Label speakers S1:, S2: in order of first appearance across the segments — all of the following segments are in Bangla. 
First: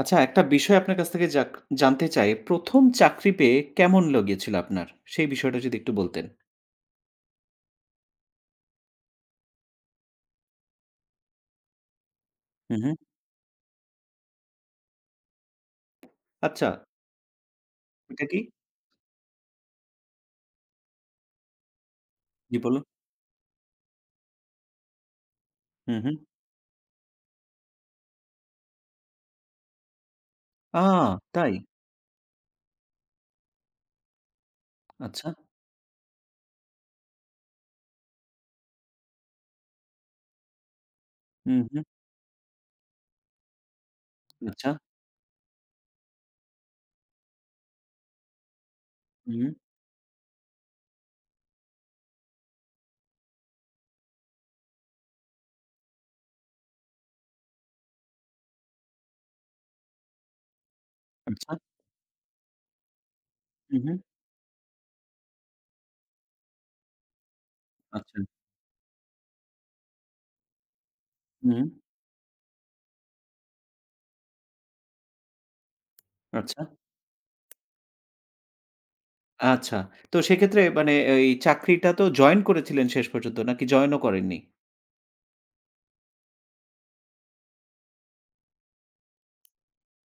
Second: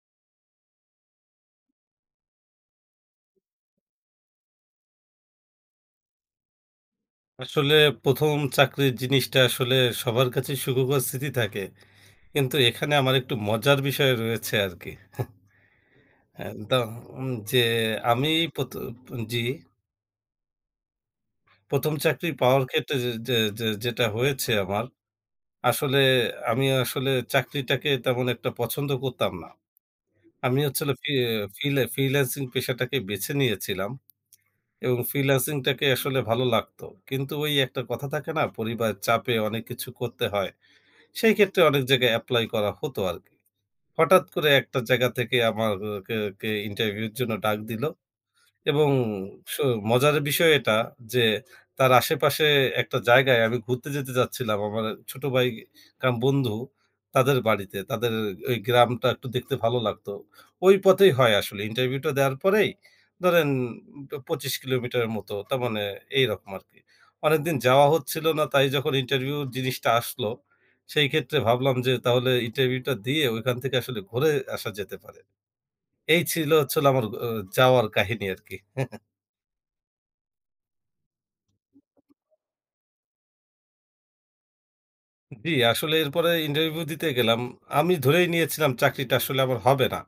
S1: আচ্ছা, একটা বিষয় আপনার কাছ থেকে জানতে চাই। ১ম চাকরি পেয়ে কেমন লেগেছিল আপনার? সেই বিষয়টা যদি একটু বলতেন।
S2: আসলে ১ম চাকরির জিনিসটা আসলে সবার কাছেই সুখকর স্মৃতি থাকে। কিন্তু
S1: হুম,
S2: এখানে
S1: হুম।
S2: আমার একটু মজার বিষয় রয়েছে আরকি। হ্যাঁ,
S1: আচ্ছা,
S2: তো যে
S1: এটা
S2: আমি
S1: কি?
S2: প্রত জি, ১ম চাকরি
S1: জি,
S2: পাওয়ার
S1: বলুন।
S2: ক্ষেত্রে যে যে যে যেটা হয়েছে আমার,
S1: হুম,
S2: আসলে
S1: হুম।
S2: আমি আসলে চাকরিটাকে তেমন একটা পছন্দ করতাম না। আমি হচ্ছে
S1: আ
S2: হলো
S1: তাই?
S2: ফ্রিল্যান্সিং পেশাটাকে বেছে নিয়েছিলাম এবং
S1: আচ্ছা।
S2: ফ্রিল্যান্সিংটাকে আসলে ভালো লাগতো। কিন্তু ওই একটা কথা থাকে না, পরিবারের চাপে অনেক কিছু করতে হয়। সেই
S1: হুম,
S2: ক্ষেত্রে অনেক
S1: হুম।
S2: জায়গায় এপ্লাই করা হতো আরকি। হঠাৎ করে
S1: আচ্ছা।
S2: একটা জায়গা থেকে আমার কে কে ইন্টারভিউ এর জন্য ডাক দিল। এবং
S1: হুম,
S2: স মজার বিষয় এটা যে তার আশেপাশে একটা জায়গায় আমি ঘুরতে যেতে যাচ্ছিলাম। আমার ছোট ভাই কাম বন্ধু তাদের বাড়িতে। তাদের ওই গ্রামটা একটু দেখতে ভালো লাগতো। ওই পথেই হয়
S1: আচ্ছা।
S2: আসলে। ইন্টারভিউটা দেওয়ার পরেই ধরেন
S1: হুম, হুম।
S2: ২৫ কিলোমিটারের মতো তার মানে এইরকম আরকি। অনেকদিন যাওয়া
S1: আচ্ছা।
S2: হচ্ছিল না, তাই যখন ইন্টারভিউ জিনিসটা আসলো, সেই ক্ষেত্রে
S1: হুম,
S2: ভাবলাম যে তাহলে ইন্টারভিউটা দিয়ে ওইখান থেকে আসলে ঘুরে আসা যেতে পারে। এই ছিল
S1: আচ্ছা।
S2: হচ্ছে হলো আমার যাওয়ার কাহিনী আরকি।
S1: আচ্ছা। তো সেক্ষেত্রে মানে এই চাকরিটা তো জয়েন করেছিলেন শেষ পর্যন্ত নাকি জয়েনও করেননি?
S2: জি, আসলে এরপরে ইন্টারভিউ দিতে গেলাম। আমি ধরেই নিয়েছিলাম চাকরিটা আসলে আমার হবে না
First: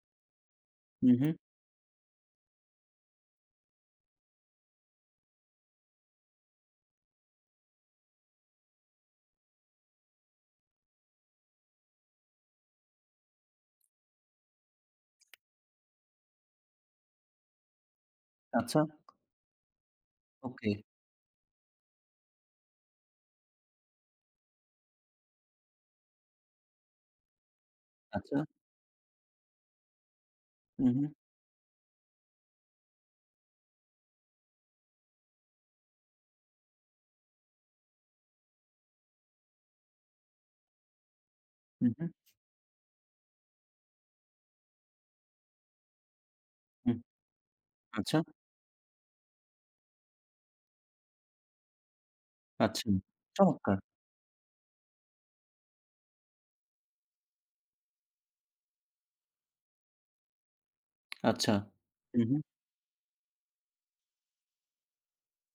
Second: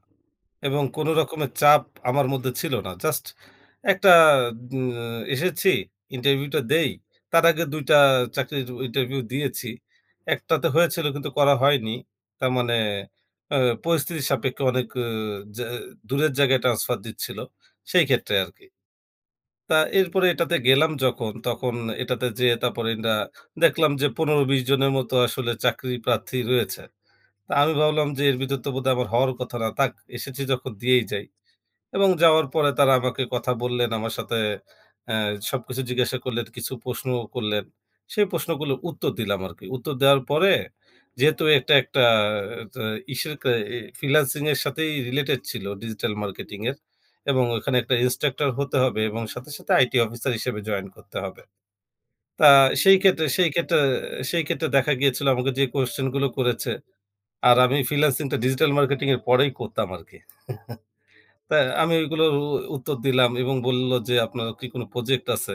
S2: এবং কোনো
S1: হুম, হুম।
S2: রকমের চাপ আমার মধ্যে ছিল না। জাস্ট একটা উম এসেছি, ইন্টারভিউটা দেই। তার আগে ২ টা চাকরির ইন্টারভিউ দিয়েছি। একটাতে হয়েছিল কিন্তু করা হয়নি। তার মানে আ পরিস্থিতির সাপেক্ষে অনেক জা দূরের জায়গায় ট্রান্সফার দিচ্ছিল। সেই ক্ষেত্রে আরকি।
S1: আচ্ছা।
S2: তা এরপরে এটাতে
S1: ওকে।
S2: গেলাম যখন, তখন এটাতে যেয়ে তারপরে দেখলাম যে ১৫-২০ জনের মতো আসলে চাকরি প্রার্থী রয়েছে। তা আমি ভাবলাম যে এর
S1: আচ্ছা।
S2: ভিতর তো বোধহয় আমার হওয়ার কথা না। থাক, এসেছি যখন
S1: হুম,
S2: দিয়েই
S1: হুম।
S2: যাই। এবং যাওয়ার পরে তারা আমাকে কথা বললেন, আমার সাথে অ্যা সবকিছু জিজ্ঞাসা করলেন, কিছু প্রশ্নও করলেন। সেই প্রশ্নগুলোর উত্তর দিলাম আরকি। উত্তর দেওয়ার পরে যেহেতু এটা
S1: হুম,
S2: একটা
S1: হুম।
S2: তা ইসের কা ফ্রিল্যান্সিং এর সাথেই রিলেটেড ছিল, ডিজিটাল মার্কেটিং এর,
S1: হুম।
S2: এবং ওখানে একটা
S1: আচ্ছা,
S2: ইন্সট্রাক্টর হতে হবে এবং সাথে সাথে আইটি অফিসার হিসেবে জয়েন করতে হবে। তা
S1: আচ্ছা।
S2: সেই ক্ষেত্রে সেই ক্ষেত্রে
S1: চমৎকার!
S2: সেই ক্ষেত্রে দেখা গিয়েছিল আমাকে যে কোয়েশ্চেন গুলো করেছে, আর আমি ফ্রিল্যান্সিং টা ডিজিটাল মার্কেটিং এর পরেই করতাম আরকি।
S1: আচ্ছা।
S2: তা আমি
S1: হুম,
S2: ওইগুলোর
S1: হুম।
S2: উ উত্তর দিলাম এবং বলল যে, "আপনার কি কোনো প্রজেক্ট আছে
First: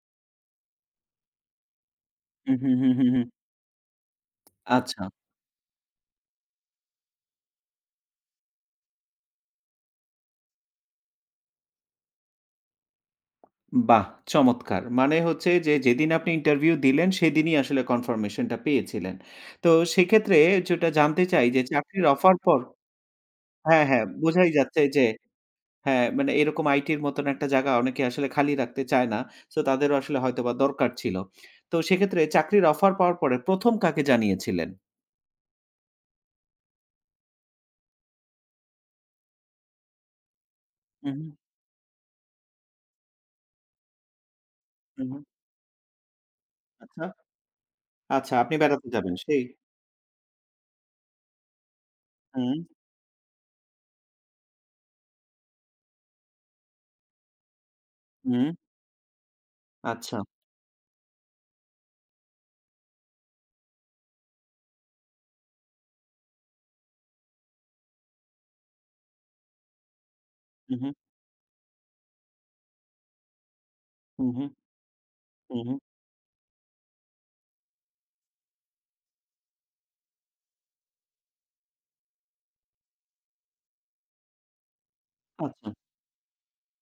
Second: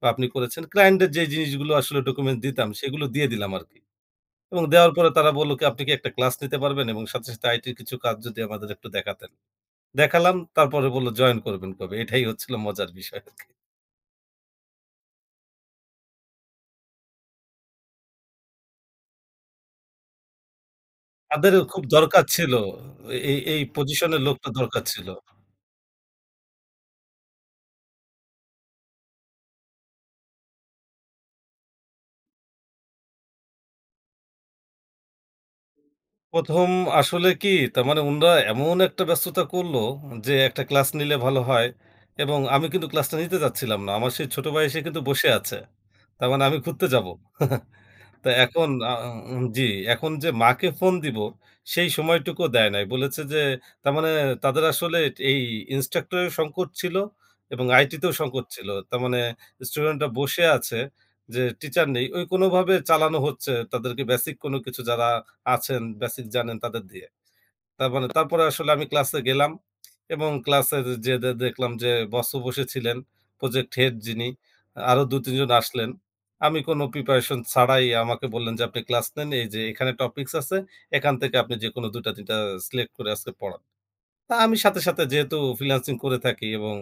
S2: বা আপনি করেছেন?" ক্লায়েন্টের যে জিনিসগুলো আসলে ডকুমেন্ট
S1: হুম, হুম,
S2: দিতাম,
S1: হুম,
S2: সেগুলো
S1: হুম, হুম।
S2: দিয়ে দিলাম আরকি। এবং দেওয়ার
S1: আচ্ছা,
S2: পরে তারা বলল কি, "আপনি কি একটা ক্লাস নিতে পারবেন? এবং সাথে সাথে আইটির কিছু কাজ যদি আমাদের একটু দেখাতেন।" দেখালাম, তারপরে বলল, "জয়েন করবেন কবে?" এটাই হচ্ছিল মজার বিষয় আরকি।
S1: বাহ! চমৎকার। মানে হচ্ছে যে যেদিন আপনি ইন্টারভিউ দিলেন সেদিনই আসলে কনফার্মেশন টা পেয়েছিলেন। তো সেক্ষেত্রে যেটা জানতে চাই
S2: তাদেরও
S1: যে
S2: খুব
S1: চাকরির
S2: দরকার
S1: অফার
S2: ছিল। এই এই
S1: হ্যাঁ, হ্যাঁ,
S2: পজিশনের লোকটা
S1: বোঝাই
S2: দরকার
S1: যাচ্ছে যে
S2: ছিল।
S1: হ্যাঁ, মানে এরকম আইটির মতন একটা জায়গা অনেকে আসলে খালি রাখতে চায় না। সো তাদেরও আসলে হয়তোবা দরকার ছিল। তো সেক্ষেত্রে চাকরির অফার পাওয়ার পরে ১ম কাকে জানিয়েছিলেন?
S2: ১ম আসলে কি তার মানে উনারা এমন একটা ব্যস্ততা করল যে একটা ক্লাস
S1: হু,
S2: নিলে
S1: হু,
S2: ভালো হয়, এবং আমি কিন্তু ক্লাসটা নিতে চাচ্ছিলাম না। আমার সেই ছোট ভাই এসে কিন্তু
S1: হু, হু।
S2: বসে আছে। তার মানে আমি ঘুরতে
S1: আচ্ছা,
S2: যাব। তো
S1: আচ্ছা আপনি
S2: এখন
S1: বেড়াতে যাবেন সেই
S2: জি, এখন যে মাকে ফোন দিব সেই সময়টুকু
S1: হুম,
S2: দেয় নাই। বলেছে যে তার মানে তাদের আসলে এই ইন্সট্রাক্টরের সংকট ছিল এবং আইটিতেও সংকট
S1: হুম,
S2: ছিল। তার মানে স্টুডেন্টরা
S1: আচ্ছা।
S2: বসে আছে যে টিচার নেই। ওই কোনোভাবে চালানো হচ্ছে, তাদেরকে বেসিক কোনো কিছু যারা আছেন, বেসিক জানেন তাদের দিয়ে। তার মানে তারপরে আসলে আমি ক্লাসে গেলাম এবং
S1: হু,
S2: ক্লাসের
S1: হু,
S2: যে দেখলাম যে বসও বসেছিলেন, প্রজেক্ট হেড
S1: হু,
S2: যিনি,
S1: হু,
S2: আরো ২-৩ জন
S1: হু, হু।
S2: আসলেন। আমি কোনো প্রিপারেশন ছাড়াই, আমাকে বললেন যে, "আপনি ক্লাস নেন। এই যে এখানে টপিকস আছে। এখান থেকে আপনি যেকোনো ২ টা ৩ টা সিলেক্ট করে আজকে পড়ান।" তা আমি সাথে সাথে যেহেতু
S1: আচ্ছা।
S2: ফ্রিল্যান্সিং করে থাকি এবং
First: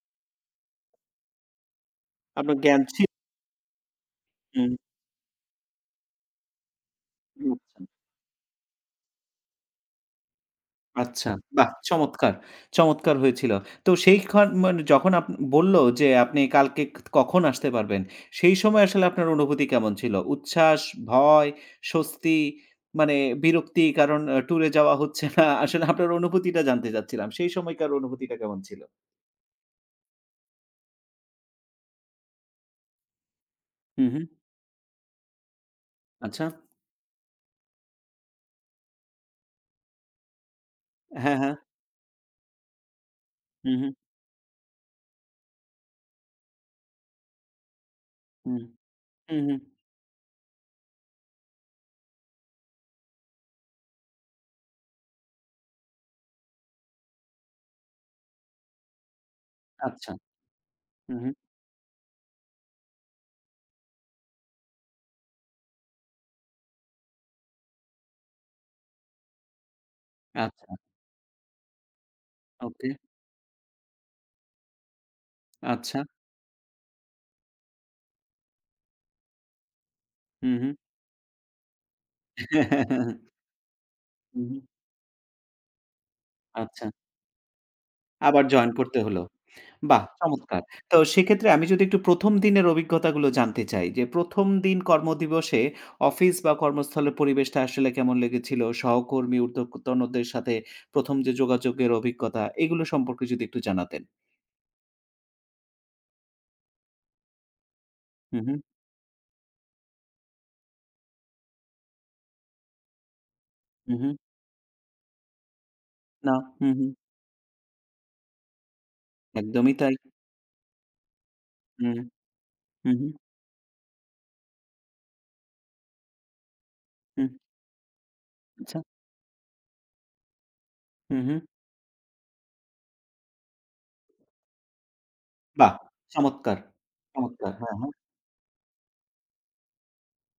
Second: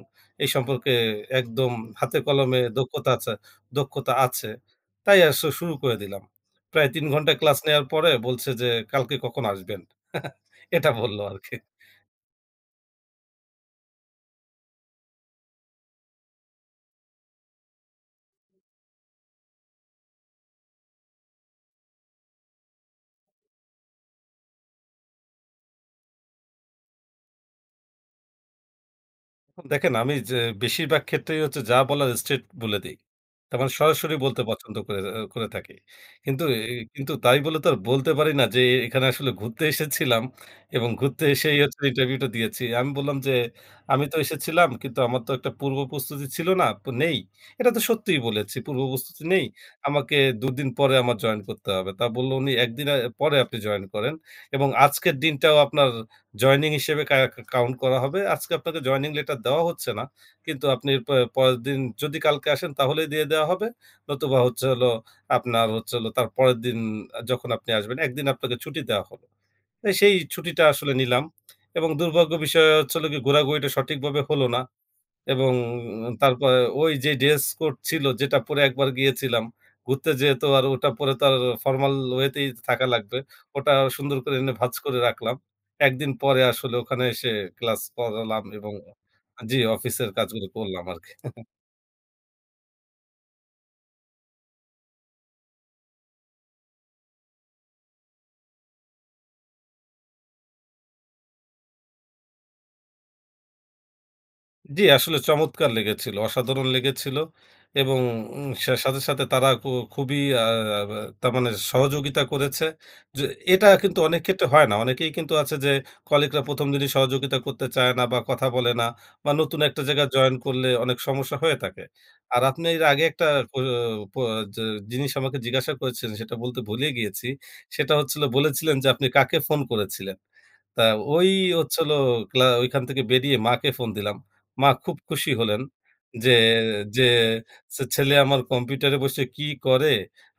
S2: এই সম্পর্কে একদম হাতে
S1: আপনার
S2: কলমে
S1: জ্ঞান ছিল।
S2: দক্ষতা আছে।
S1: হুম।
S2: তাই শুরু করে দিলাম। প্রায় ৩ ঘন্টা ক্লাস নেয়ার
S1: আচ্ছা,
S2: পরে বলছে যে, "কালকে কখন আসবেন?" এটা বলল
S1: আচ্ছা। হুম।
S2: আরকি।
S1: বাহ! চমৎকার, চমৎকার হয়েছিল। তো সেইখান মানে যখন বলল যে আপনি কালকে কখন আসতে পারবেন, সেই সময় আসলে আপনার অনুভূতি কেমন ছিল? উচ্ছ্বাস, ভয়, স্বস্তি, মানে বিরক্তি কারণ ট্যুরে যাওয়া হচ্ছে না। আসলে আপনার অনুভূতিটা জানতে চাচ্ছিলাম। সেই সময়কার অনুভূতিটা কেমন ছিল?
S2: দেখেন আমি যে বেশিরভাগ ক্ষেত্রেই হচ্ছে যা বলার স্ট্রেইট বলে দেই। তার মানে
S1: হুম,
S2: সরাসরি
S1: হুম।
S2: বলতে পছন্দ করে আ করে থাকি। কিন্তু
S1: আচ্ছা।
S2: এ কিন্তু তাই বলে তো আর বলতে পারি না যে এখানে আসলে ঘুরতে এসেছিলাম এবং ঘুরতে
S1: হ্যাঁ, হ্যাঁ।
S2: এসেই হচ্ছে ইন্টারভিউটা দিয়েছি। আমি বললাম যে,
S1: হুম, হুম,
S2: "আমি তো এসেছিলাম কিন্তু আমার তো একটা পূর্ব প্রস্তুতি ছিল না, নেই।" এটা তো সত্যিই বলেছি,
S1: হুম,
S2: "পূর্ব প্রস্তুতি
S1: হুম,
S2: নেই।
S1: হুম।
S2: আমাকে ২ দিন পরে আমার জয়েন করতে হবে।" তা বলল উনি, "১ দিন পরে আপনি জয়েন করেন এবং আজকের দিনটাও আপনার জয়েনিং হিসেবে কাউন্ট করা হবে। আজকে আপনাকে জয়েনিং লেটার দেওয়া হচ্ছে না।
S1: আচ্ছা।
S2: কিন্তু আপনি
S1: হুম, হুম।
S2: পরের দিন যদি কালকে আসেন তাহলেই দিয়ে দেওয়া হবে। নতুবা হচ্ছে হলো আপনার হচ্ছে হলো তার পরের দিন যখন আপনি আসবেন, একদিন আপনাকে ছুটি দেওয়া হলো। তাই সেই ছুটিটা
S1: আচ্ছা।
S2: আসলে নিলাম এবং দুর্ভাগ্য বিষয়
S1: ওকে।
S2: হচ্ছে হলো গিয়ে ঘোরাঘুরিটা সঠিকভাবে হলো না। এবং
S1: আচ্ছা।
S2: তারপরে ওই যে ড্রেস কোড ছিল যেটা পরে একবার গিয়েছিলাম, ঘুরতে যেয়ে তো
S1: হুম,
S2: আর
S1: হুম।
S2: ওটা পরে তো আর ফরমাল ওয়েতেই থাকা লাগবে। ওটা সুন্দর করে
S1: হুম,
S2: এনে
S1: হুম।
S2: ভাঁজ করে রাখলাম। ১ দিন পরে আসলে
S1: আচ্ছা।
S2: ওখানে এসে ক্লাস করালাম
S1: আবার জয়েন
S2: এবং
S1: করতে হল।
S2: জি,
S1: বাহ!
S2: অফিসের কাজগুলো
S1: চমৎকার।
S2: করলাম
S1: তো
S2: আরকি।
S1: সেক্ষেত্রে আমি যদি একটু ১ম দিনের অভিজ্ঞতাগুলো জানতে চাই যে ১ম দিন কর্মদিবসে অফিস বা কর্মস্থলের পরিবেশটা আসলে কেমন লেগেছিল? সহকর্মী, ঊর্ধ্বতনদের সাথে ১ম যে যোগাযোগের অভিজ্ঞতা এগুলো সম্পর্কে যদি একটু জানাতেন।
S2: জি, আসলে চমৎকার লেগেছিল। অসাধারণ লেগেছিল এবং
S1: হু, হু,
S2: সাথে সাথে তারা খুবই আ বা তার মানে সহযোগিতা করেছে। যে এটা
S1: হু,
S2: কিন্তু
S1: হু।
S2: অনেক ক্ষেত্রে হয় না। অনেকেই কিন্তু আছে যে
S1: না,
S2: কলিগরা ১ম
S1: হু, হু।
S2: দিনই সহযোগিতা করতে চায় না বা কথা বলে না, বা নতুন
S1: একদমই
S2: একটা
S1: তাই।
S2: জায়গায় জয়েন করলে অনেক সমস্যা হয়ে থাকে।
S1: হুম,
S2: আর আপনি এর
S1: হু,
S2: আগে
S1: হু,
S2: একটা প প যে জিনিস আমাকে জিজ্ঞাসা করেছিলেন সেটা বলতে ভুলে গিয়েছি।
S1: হুম,
S2: সেটা হচ্ছিল বলেছিলেন
S1: আচ্ছা।
S2: যে আপনি কাকে ফোন করেছিলেন? তা
S1: হু,
S2: ওই
S1: হু।
S2: হচ্ছে হলো ওইখান থেকে বেরিয়ে মাকে ফোন দিলাম। মা খুব খুশি হলেন
S1: বাহ!
S2: যে,
S1: চমৎকার,
S2: যে
S1: চমৎকার। হ্যাঁ, হ্যাঁ।
S2: ছেলে আমার কম্পিউটারে বসে কি করে?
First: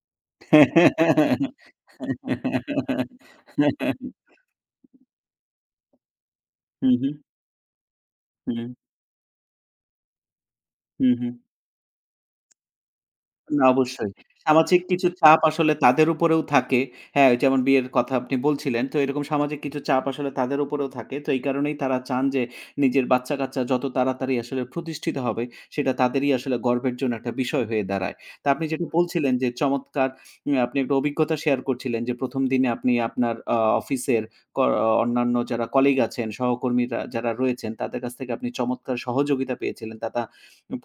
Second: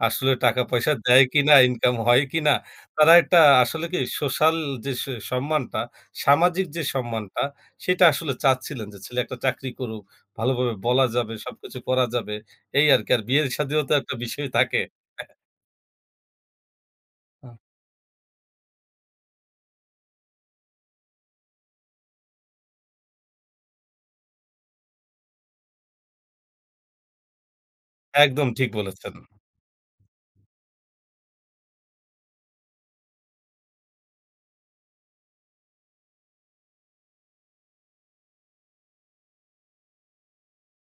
S2: আসলে টাকা-পয়সা দেয় কিনা? ইনকাম হয় কিনা?" তারা একটা আসলে কি সোশ্যাল যে স সম্মানটা, সামাজিক যে
S1: হু, হু,
S2: সম্মানটা, সেটা আসলে
S1: হু,
S2: চাচ্ছিলেন যে ছেলে একটা চাকরি করুক, ভালোভাবে বলা
S1: হু, হু।
S2: যাবে, সবকিছু করা যাবে। এই আরকি। আর বিয়ের
S1: না,
S2: শাদিও তো
S1: অবশ্যই।
S2: একটা বিষয় থাকে।
S1: সামাজিক কিছু চাপ আসলে তাদের উপরেও থাকে। হ্যাঁ, ওই যেমন বিয়ের কথা আপনি বলছিলেন। তো এরকম সামাজিক কিছু চাপ আসলে তাদের উপরেও থাকে। তো এই কারণেই তারা চান যে নিজের বাচ্চা-কাচ্চা যত তাড়াতাড়ি আসলে প্রতিষ্ঠিত হবে সেটা তাদেরই আসলে গর্বের জন্য একটা বিষয় হয়ে দাঁড়ায়।
S2: একদম
S1: তা আপনি
S2: ঠিক
S1: যেটা
S2: বলেছেন।
S1: বলছিলেন যে চমৎকার, আপনি একটা অভিজ্ঞতা শেয়ার করছিলেন যে ১ম দিনে আপনি আপনার অফিসের ক অন্যান্য যারা কলিগ আছেন, সহকর্মীরা যারা রয়েছেন তাদের কাছ থেকে আপনি চমৎকার সহযোগিতা পেয়েছিলেন।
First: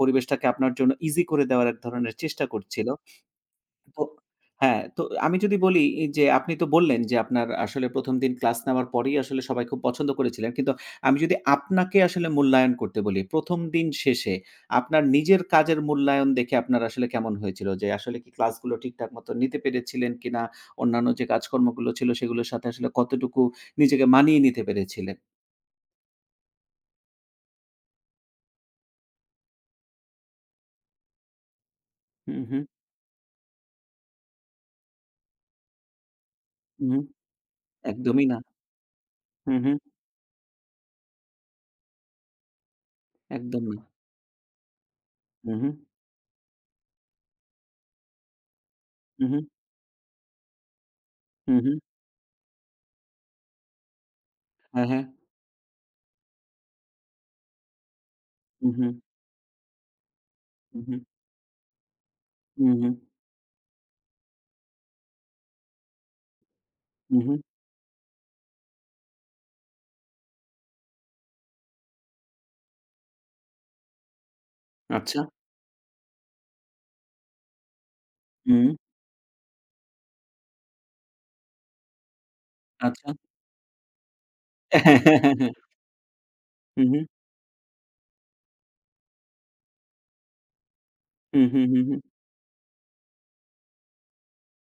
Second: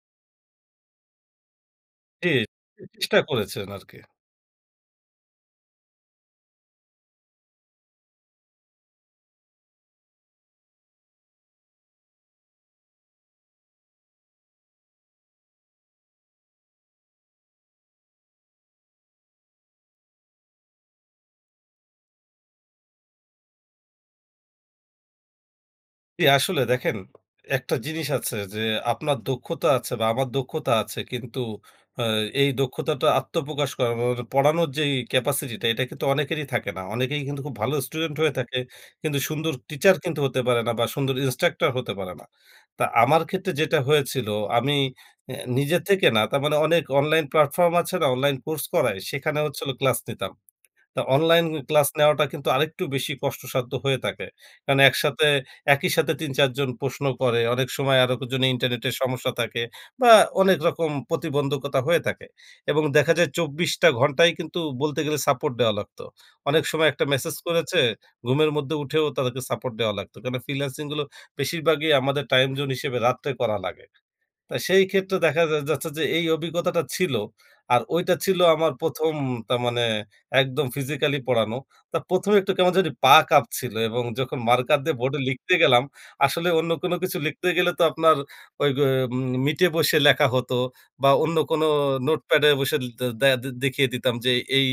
S1: পরিবেশটাকে আপনার জন্য ইজি করে দেওয়ার এক ধরনের
S2: জি,
S1: চেষ্টা করছিল।
S2: চেষ্টা করেছেন আরকি।
S1: তো হ্যাঁ, তো আমি যদি বলি যে আপনি তো বললেন যে আপনার আসলে ১ম দিন ক্লাস নেওয়ার পরেই আসলে সবাই খুব পছন্দ করেছিলেন। কিন্তু আমি যদি আপনাকে আসলে মূল্যায়ন করতে বলি, ১ম দিন শেষে আপনার নিজের কাজের মূল্যায়ন দেখে আপনার আসলে কেমন হয়েছিল? যে আসলে কি ক্লাসগুলো ঠিকঠাক মতো নিতে পেরেছিলেন কিনা? অন্যান্য যে কাজকর্মগুলো ছিল সেগুলোর সাথে আসলে কতটুকু নিজেকে মানিয়ে নিতে পেরেছিলেন?
S2: জি, আসলে দেখেন একটা জিনিস আছে যে আপনার দক্ষতা আছে বা আমার দক্ষতা আছে, কিন্তু আ
S1: হুম,
S2: এই
S1: হুম,
S2: দক্ষতাটা আত্মপ্রকাশ করা মানে পড়ানোর যে ক্যাপাসিটিটা, এটা কিন্তু অনেকেরই থাকে না।
S1: হুম,
S2: অনেকেই কিন্তু খুব ভালো স্টুডেন্ট
S1: একদমই
S2: হয়ে
S1: না।
S2: থাকে। কিন্তু সুন্দর
S1: হুম, হুম,
S2: টিচার কিন্তু হতে পারে না বা সুন্দর ইন্সট্রাক্টর হতে পারে না। তা আমার ক্ষেত্রে
S1: একদম না।
S2: যেটা হয়েছিল, আমি
S1: হুম, হুম,
S2: নিজে থেকে না, তার মানে অনেক অনলাইন প্ল্যাটফর্ম আছে না, অনলাইন কোর্স করায়,
S1: হুম,
S2: সেখানে
S1: হুম,
S2: হচ্ছে হলো ক্লাস নিতাম। তা অনলাইন
S1: হুম, হুম।
S2: ক্লাস নেওয়াটা কিন্তু আরেকটু বেশি কষ্টসাধ্য হয়ে থাকে। কারণ
S1: হ্যাঁ, হ্যাঁ।
S2: একসাথে একই সাথে ৩-৪ জন প্রশ্ন করে। অনেক সময় আরো জনে
S1: হু, হু,
S2: ইন্টারনেটের সমস্যা থাকে বা অনেক
S1: হু,
S2: রকম
S1: হু,
S2: প্রতিবন্ধকতা হয়ে থাকে।
S1: হু,
S2: এবং
S1: হু,
S2: দেখা যায় ২৪ টা ঘন্টাই কিন্তু বলতে গেলে সাপোর্ট দেওয়া লাগতো। অনেক সময় একটা
S1: হু, হু।
S2: মেসেজ করেছে, ঘুমের মধ্যে উঠেও তাদেরকে সাপোর্ট দেওয়া লাগতো। কেন ফ্রিল্যান্সিং গুলো বেশিরভাগই আমাদের টাইম জোন হিসেবে রাত্রে করা লাগে। তা সেই ক্ষেত্রে
S1: আচ্ছা।
S2: দেখা যা যাচ্ছে যে এই অভিজ্ঞতাটা ছিল। আর ওইটা ছিল
S1: হুম,
S2: আমার ১ম, তার মানে একদম ফিজিক্যালি পড়ানো। তা ১ম এ একটু কেমন জানি
S1: আচ্ছা।
S2: পা কাঁপছিল, এবং যখন মার্কার দিয়ে বোর্ডে লিখতে গেলাম, আসলে অন্য
S1: হু,
S2: কোনো
S1: হু,
S2: কিছু লিখতে গেলে তো আপনার ওই গ মিটে বসে লেখা হতো বা অন্য
S1: হু, হু,
S2: কোনো
S1: হু, হু।
S2: নোটপ্যাডে বসে দে দে দেখিয়ে দিতাম যে এই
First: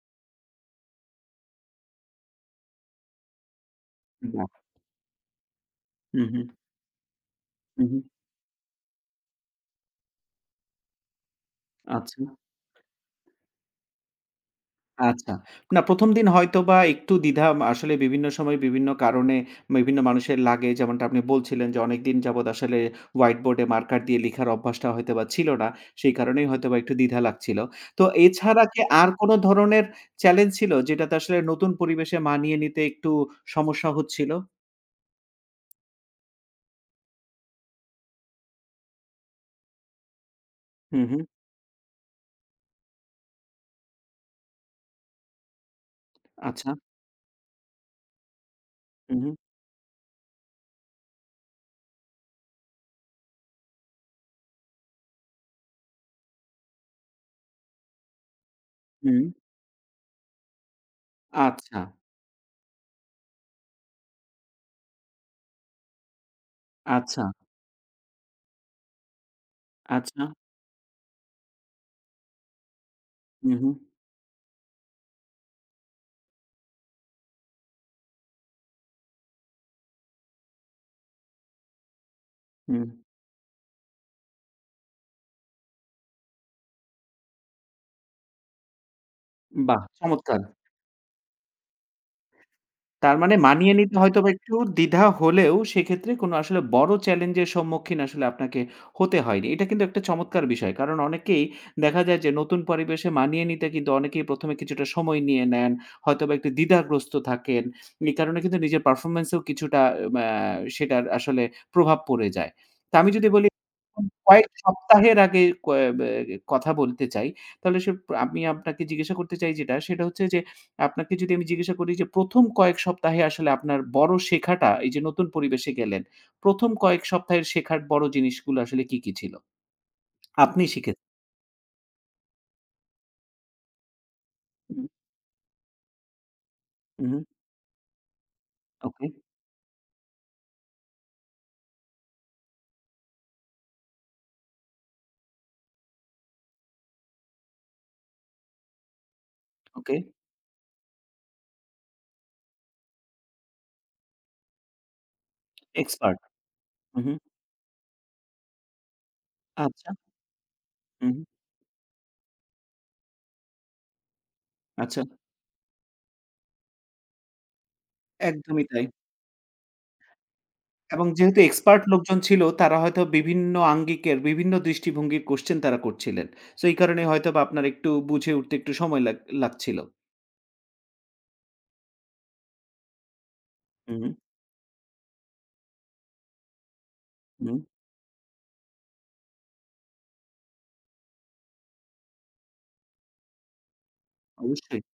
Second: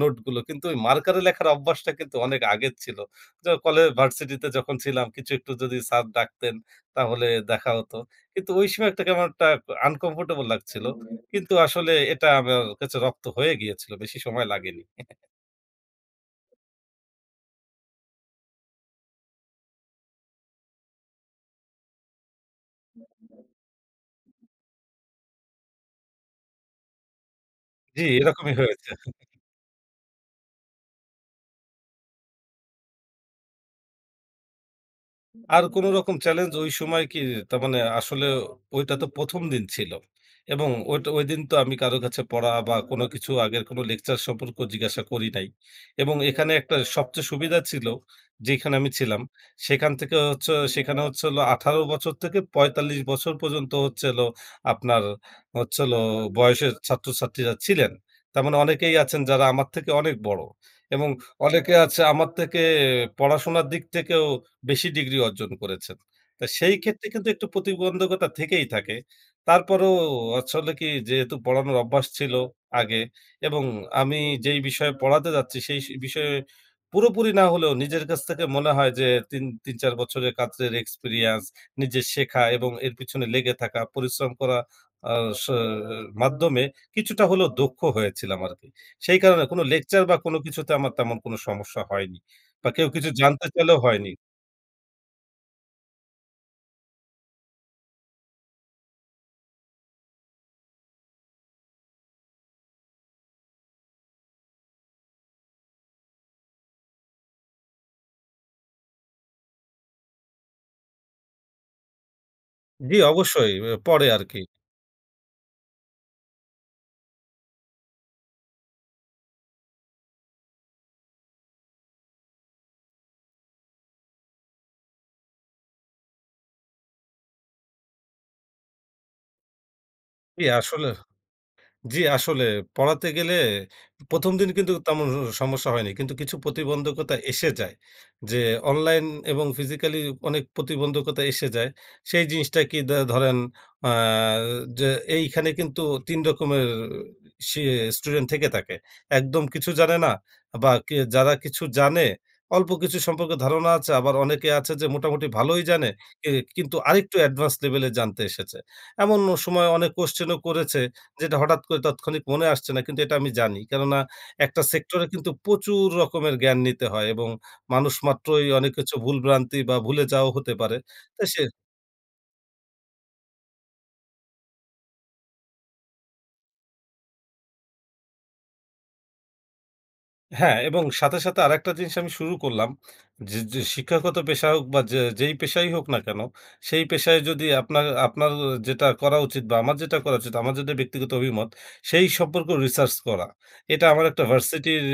S2: নোটগুলো। কিন্তু ওই মার্কারে লেখার অভ্যাসটা কিন্তু অনেক আগের ছিল। কলে ভার্সিটিতে
S1: বাহ!
S2: যখন ছিলাম কিছু একটু যদি স্যার
S1: হু, হু,
S2: ডাকতেন তাহলে দেখা
S1: হু,
S2: হতো।
S1: হু।
S2: কিন্তু ওই সময় একটা কেমন একটা আনকমফোর্টেবল লাগছিল। কিন্তু আসলে
S1: আচ্ছা,
S2: এটা আমার কাছে রপ্ত হয়ে গিয়েছিল। বেশি সময় লাগেনি।
S1: আচ্ছা। না, ১ম দিন হয়তোবা একটু দ্বিধা আসলে বিভিন্ন সময় বিভিন্ন কারণে বিভিন্ন মানুষের লাগে। যেমনটা আপনি বলছিলেন যে অনেকদিন যাবৎ আসলে হোয়াইট বোর্ডে মার্কার দিয়ে লিখার অভ্যাসটা হয়তোবা ছিল না। সেই কারণেই হয়তোবা একটু দ্বিধা লাগছিল।
S2: জি,
S1: তো
S2: এরকমই
S1: এছাড়া কি
S2: হয়েছে।
S1: আর কোন ধরনের চ্যালেঞ্জ ছিল যেটাতে আসলে নতুন পরিবেশে মানিয়ে নিতে একটু সমস্যা হচ্ছিল?
S2: আর কোন রকম চ্যালেঞ্জ ওই সময় কি, তার মানে আসলে ওইটা তো ১ম দিন ছিল এবং
S1: হু,
S2: ওইটা
S1: হু।
S2: ওইদিন তো আমি কারো কাছে পড়া বা কোনো কিছু আগের কোনো লেকচার সম্পর্কেও জিজ্ঞাসা করি নাই, এবং এখানে
S1: আচ্ছা।
S2: একটা সবচেয়ে সুবিধা ছিল। যেখানে আমি
S1: হু,
S2: ছিলাম
S1: হু,
S2: সেখান থেকে হচ্ছে, সেখানে হচ্ছে হলো ১৮ বছর থেকে ৪৫ বছর পর্যন্ত হচ্ছে হলো আপনার হচ্ছে হলো বয়সের ছাত্রছাত্রীরা ছিলেন। তার মানে অনেকেই আছেন
S1: হুম।
S2: যারা আমার থেকে অনেক বড় এবং অনেকে
S1: আচ্ছা,
S2: আছে আমার থেকে পড়াশোনার দিক থেকেও বেশি ডিগ্রি অর্জন করেছেন। তা সেই ক্ষেত্রে
S1: আচ্ছা,
S2: কিন্তু একটু প্রতিবন্ধকতা থেকেই থাকে। তারপরেও
S1: আচ্ছা।
S2: আসলে কি, যেহেতু পড়ানোর অভ্যাস ছিল আগে,
S1: হু,
S2: এবং
S1: হু,
S2: আমি যেই বিষয়ে পড়াতে যাচ্ছি সেই বিষয়ে পুরোপুরি না হলেও নিজের কাছ থেকে মনে হয় যে ৩ ৩-৪ বছরের কাজের এক্সপেরিয়েন্স, নিজের শেখা এবং
S1: হুম।
S2: এর পিছনে লেগে থাকা, পরিশ্রম করা আ স মাধ্যমে কিছুটা হলেও দক্ষ হয়েছিলাম আরকি। সেই কারণে কোনো
S1: বাহ!
S2: লেকচার বা কোনো
S1: চমৎকার।
S2: কিছুতে আমার তেমন কোনো সমস্যা হয়নি বা কেউ কিছু
S1: তার মানে
S2: জানতে
S1: মানিয়ে
S2: চাইলেও
S1: নিতে
S2: হয়নি।
S1: হয়তোবা একটু দ্বিধা হলেও সেক্ষেত্রে কোনো আসলে বড় চ্যালেঞ্জের সম্মুখীন আসলে আপনাকে হতে হয়নি। এটা কিন্তু একটা চমৎকার বিষয়। কারণ অনেকেই দেখা যায় যে নতুন পরিবেশে মানিয়ে নিতে কিন্তু অনেকেই ১ম এ কিছুটা সময় নিয়ে নেন। হয়তোবা একটু দ্বিধাগ্রস্ত থাকেন। এই কারণে কিন্তু নিজের পারফরম্যান্স এও কিছুটা ম্যা সেটার আসলে প্রভাব পড়ে যায়। তো
S2: জি,
S1: আমি যদি বলি
S2: অবশ্যই। এ পরে আরকি।
S1: কয়েক সপ্তাহের আগে কয় ব্যা কথা বলতে চাই, তাহলে সে আমি আপনাকে জিজ্ঞাসা করতে চাই যেটা সেটা হচ্ছে যে আপনাকে যদি আমি জিজ্ঞাসা করি যে ১ম কয়েক সপ্তাহে আসলে আপনার বড় শেখাটা এই যে নতুন পরিবেশে গেলেন, ১ম কয়েক সপ্তাহের শেখার বড় জিনিসগুলো আসলে কি, কি ছিল?
S2: জি,
S1: আপনি
S2: আসলে
S1: শিখেছেন।
S2: জি, আসলে পড়াতে গেলে ১ম দিন কিন্তু
S1: হুম,
S2: তেমন সমস্যা হয়নি। কিন্তু কিছু প্রতিবন্ধকতা
S1: হুম,
S2: এসে যায়। যে অনলাইন
S1: ওকে,
S2: এবং ফিজিক্যালি অনেক প্রতিবন্ধকতা এসে যায়। সেই জিনিসটা কি ধরেন আ যে এইখানে কিন্তু ৩ রকমের সে স্টুডেন্ট থেকে থাকে। একদম কিছু
S1: ওকে।
S2: জানে না বা যারা কিছু জানে, অল্প কিছু সম্পর্কে ধারণা আছে। আবার অনেকে আছে যে মোটামুটি ভালোই জানে।
S1: এক্সপার্ট।
S2: এ কিন্তু
S1: হু, হু।
S2: আরেকটু অ্যাডভান্স লেভেলে জানতে এসেছে। এমন সময় অনেক
S1: আচ্ছা।
S2: কোয়েশ্চেন ও করেছে
S1: হুম, হুম,
S2: যেটা হঠাৎ করে তাৎক্ষণিক মনে আসছে না কিন্তু এটা আমি জানি। কেননা একটা
S1: আচ্ছা।
S2: সেক্টরে কিন্তু প্রচুর রকমের জ্ঞান নিতে হয় এবং মানুষ মাত্রই
S1: একদমই
S2: অনেক
S1: তাই।
S2: কিছু ভুল ভ্রান্তি বা ভুলে যাওয়াও হতে পারে।
S1: এবং
S2: তাই
S1: যেহেতু
S2: সে
S1: এক্সপার্ট লোকজন ছিল তারা হয়তো বিভিন্ন আঙ্গিকের, বিভিন্ন দৃষ্টিভঙ্গির কোয়েশ্চেন তারা করছিলেন। সো এই কারণে হয়তোবা আপনার একটু বুঝে উঠতে একটু সময় লাগছিল।
S2: হ্যাঁ, এবং সাথে সাথে আরেকটা জিনিস আমি শুরু করলাম। যে
S1: হুম,
S2: শিক্ষাগত পেশা হোক বা যেই পেশাই হোক না কেন, সেই পেশায় যদি
S1: হুম,
S2: আপনার আপনার যেটা করা উচিত বা আমার যেটা করা উচিত, আমার যেটা ব্যক্তিগত অভিমত, সেই সম্পর্ক রিসার্চ করা। এটা আমার একটা
S1: অবশ্যই।
S2: ভার্সিটির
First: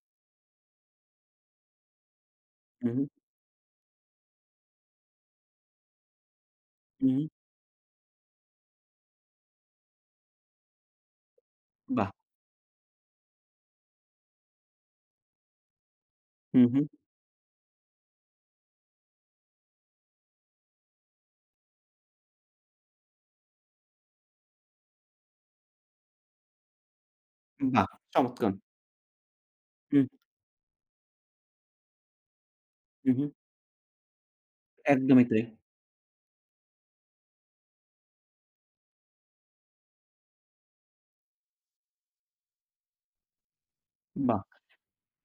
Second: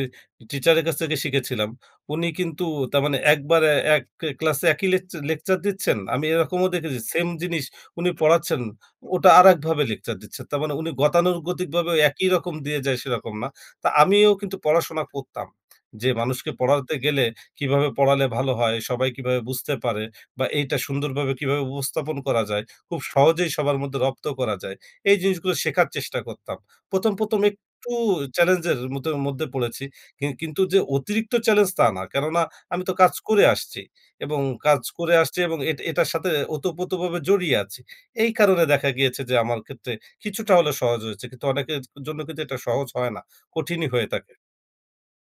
S2: টিচারের কাছ থেকে শিখেছিলাম। উনি কিন্তু
S1: হুম,
S2: তার
S1: হুম,
S2: মানে একবারে এক ক্লাসে একই লেকচার দিচ্ছেন। আমি এরকমও দেখেছি,
S1: হুম, হুম,
S2: সেম জিনিস উনি পড়াচ্ছেন, ওটা আরেকভাবে লেকচার দিচ্ছেন। তার মানে উনি গতানুগতিকভাবে
S1: বাহ!
S2: একই রকম দিয়ে যায় সেরকম না। তা আমিও কিন্তু পড়াশোনা করতাম। যে মানুষকে
S1: হুম, হুম,
S2: পড়াতে গেলে কিভাবে পড়ালে ভালো হয়, সবাই কিভাবে বুঝতে পারে বা এইটা সুন্দরভাবে কিভাবে উপস্থাপন করা যায়, খুব সহজেই সবার মধ্যে রপ্ত করা যায়। এই জিনিসগুলো শেখার চেষ্টা করতাম। ১ম
S1: বাহ!
S2: একটু
S1: চমৎকার।
S2: চ্যালেঞ্জের মত মধ্যে পড়েছি।
S1: হুম,
S2: কি কিন্তু যে অতিরিক্ত চ্যালেঞ্জ তা না। কেননা আমি তো
S1: হুম,
S2: কাজ
S1: হুম।
S2: করে আসছি এবং
S1: একদমই তাই।
S2: এটার সাথে ওতপ্রোতভাবে জড়িয়ে আছি। এই কারণে দেখা গিয়েছে যে আমার ক্ষেত্রে কিছুটা হলেও সহজ হয়েছে। কিন্তু অনেকের জন্য কিন্তু এটা সহজ হয় না। কঠিনই হয়ে থাকে।
S1: বাহ!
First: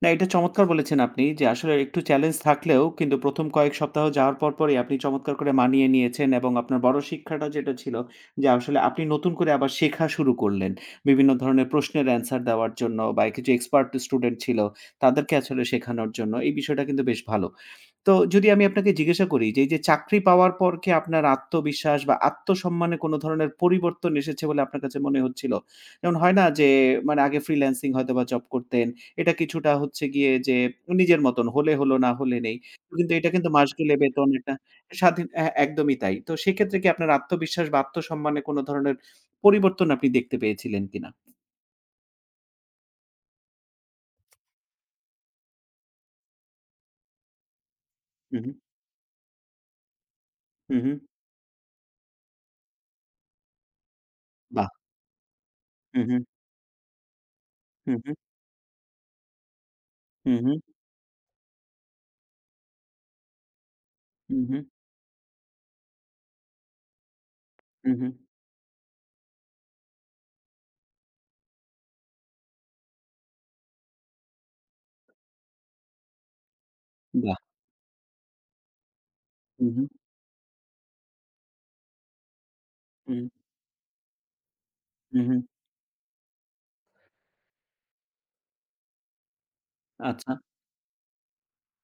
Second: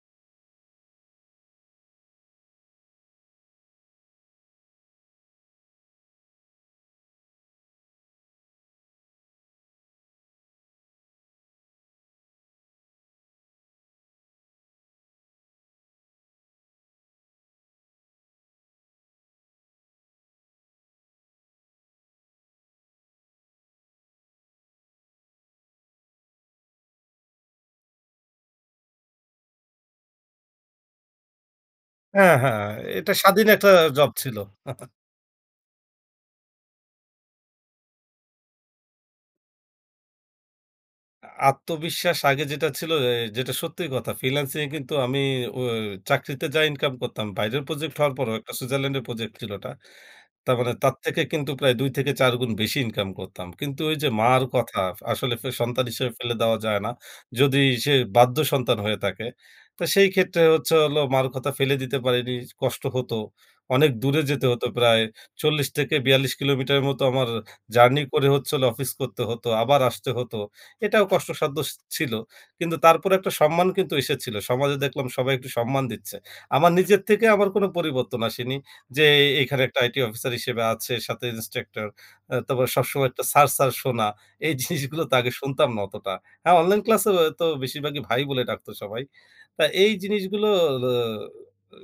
S1: না, এটা চমৎকার বলেছেন আপনি যে আসলে একটু চ্যালেঞ্জ থাকলেও কিন্তু ১ম কয়েক সপ্তাহ যাওয়ার পরই আপনি চমৎকার করে মানিয়ে নিয়েছেন এবং আপনার বড় শিক্ষাটা যেটা ছিল যে আসলে আপনি নতুন করে আবার শেখা শুরু করলেন। বিভিন্ন ধরনের প্রশ্নের অ্যান্সার দেওয়ার জন্য বা কিছু এক্সপার্ট স্টুডেন্ট ছিল তাদেরকে আসলে শেখানোর জন্য। এই বিষয়টা কিন্তু বেশ ভালো। তো যদি আমি আপনাকে জিজ্ঞাসা করি যে, এই যে চাকরি পাওয়ার পর কি আপনার আত্মবিশ্বাস বা আত্মসম্মানে কোনো ধরনের পরিবর্তন এসেছে বলে আপনার কাছে মনে হচ্ছিল? যেমন হয় না যে মানে আগে ফ্রিল্যান্সিং হয়তোবা জব করতেন। এটা কিছুটা হচ্ছে গিয়ে যে নিজের মতন হলে হলো, না
S2: হ্যাঁ,
S1: হলে নেই।
S2: হ্যাঁ, এটা
S1: কিন্তু এটা
S2: স্বাধীন
S1: কিন্তু
S2: একটা
S1: মাস গেলে
S2: জব
S1: বেতন
S2: ছিল।
S1: এটা স্বাধীন, হ্যাঁ, একদমই তাই। তো সেক্ষেত্রে কি আপনার আত্মবিশ্বাস বা আত্মসম্মানে কোনো ধরনের পরিবর্তন আপনি দেখতে পেয়েছিলেন কিনা?
S2: আত্মবিশ্বাস আগে যেটা ছিল, যেটা সত্যি কথা ফ্রিল্যান্সিং এ কিন্তু আমি ও চাকরিতে যা ইনকাম করতাম, বাইরের প্রজেক্ট হওয়ার পরেও
S1: হু, হু,
S2: একটা সুইজারল্যান্ডের প্রজেক্ট ছিল ওটা। তার মানে
S1: হু, হু।
S2: তার থেকে কিন্তু প্রায় ২ থেকে ৪ গুণ বেশি ইনকাম করতাম। কিন্তু ওই যে মার
S1: বাহ!
S2: কথা আসলে সন্তান
S1: হু,
S2: হিসেবে
S1: হু,
S2: ফেলে দেওয়া যায় না। যদি
S1: হু,
S2: সে
S1: হু,
S2: বাধ্য সন্তান হয়ে থাকে। তো সেই
S1: হু,
S2: ক্ষেত্রে
S1: হু,
S2: হচ্ছে হলো মার কথা ফেলে দিতে পারিনি। কষ্ট হতো। অনেক দূরে
S1: হু,
S2: যেতে
S1: হু,
S2: হতো প্রায় ৪০ থেকে ৪২ কিলোমিটারের মতো আমার
S1: হু,
S2: জার্নি
S1: হু।
S2: করে হচ্ছে হলো অফিস করতে হতো। আবার আসতে হতো। এটাও কষ্টসাধ্য ছিল। কিন্তু তারপরে একটা সম্মান কিন্তু এসেছিল। সমাজে দেখলাম সবাই একটু সম্মান দিচ্ছে। আমার নিজের থেকে
S1: বাহ!
S2: আমার কোনো পরিবর্তন আসেনি। যে এখানে
S1: হু,
S2: একটা
S1: হু,
S2: আইটি অফিসার হিসেবে আছে, সাথে ইন্সট্রাক্টর। তারপরে সবসময়
S1: হু,
S2: একটা স্যার শোনা। এই জিনিসগুলো তো
S1: হু,
S2: আগে
S1: হু।
S2: শুনতাম না অতটা। হ্যাঁ, অনলাইন ক্লাসে তো বেশিরভাগই ভাই বলে ডাকতো সবাই। তা এই
S1: আচ্ছা।
S2: জিনিসগুলো অ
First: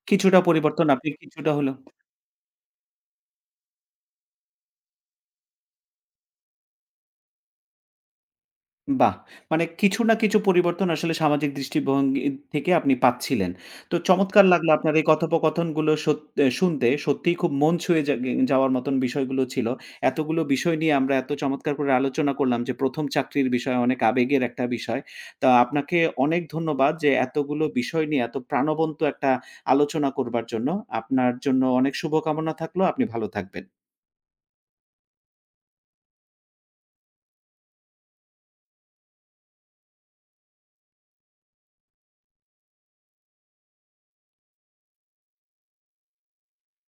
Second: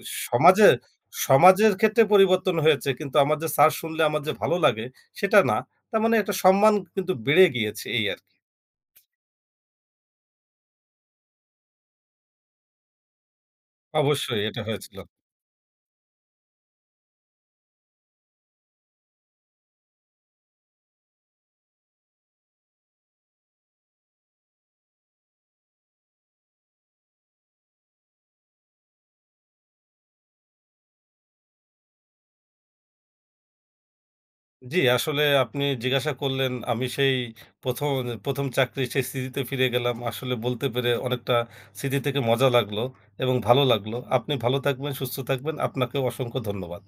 S1: কিছুটা
S2: সমাজে
S1: পরিবর্তন আপনি কিছুটা
S2: সমাজের
S1: হলেও
S2: ক্ষেত্রে পরিবর্তন হয়েছে। কিন্তু আমার যে স্যার শুনলে আমার যে ভালো লাগে সেটা না। তার মানে একটা সম্মান কিন্তু বেড়ে গিয়েছে এই আরকি।
S1: বাহ! মানে কিছু না কিছু পরিবর্তন আসলে সামাজিক দৃষ্টিভঙ্গি থেকে আপনি পাচ্ছিলেন। তো
S2: অবশ্যই
S1: চমৎকার
S2: এটা
S1: লাগলো আপনার
S2: হয়েছিল।
S1: এই কথোপকথনগুলো এ শুনতে। সত্যিই খুব মন ছুঁয়ে যা গে যাওয়ার মতন বিষয়গুলো ছিল। এতগুলো বিষয় নিয়ে আমরা এত চমৎকার করে আলোচনা করলাম যে ১ম চাকরির বিষয় অনেক আবেগের একটা বিষয়। তা আপনাকে অনেক ধন্যবাদ যে এতগুলো বিষয় নিয়ে এত প্রাণবন্ত একটা আলোচনা করবার জন্য। আপনার জন্য অনেক শুভকামনা থাকলো। আপনি ভালো থাকবেন।
S2: জি, আসলে আপনি জিজ্ঞাসা করলেন, আমি সেই ১ম ১ম চাকরি সেই স্মৃতিতে ফিরে গেলাম। আসলে বলতে পেরে অনেকটা স্মৃতি থেকে মজা লাগলো এবং ভালো লাগলো। আপনি ভালো থাকবেন, সুস্থ থাকবেন। আপনাকেও অসংখ্য ধন্যবাদ।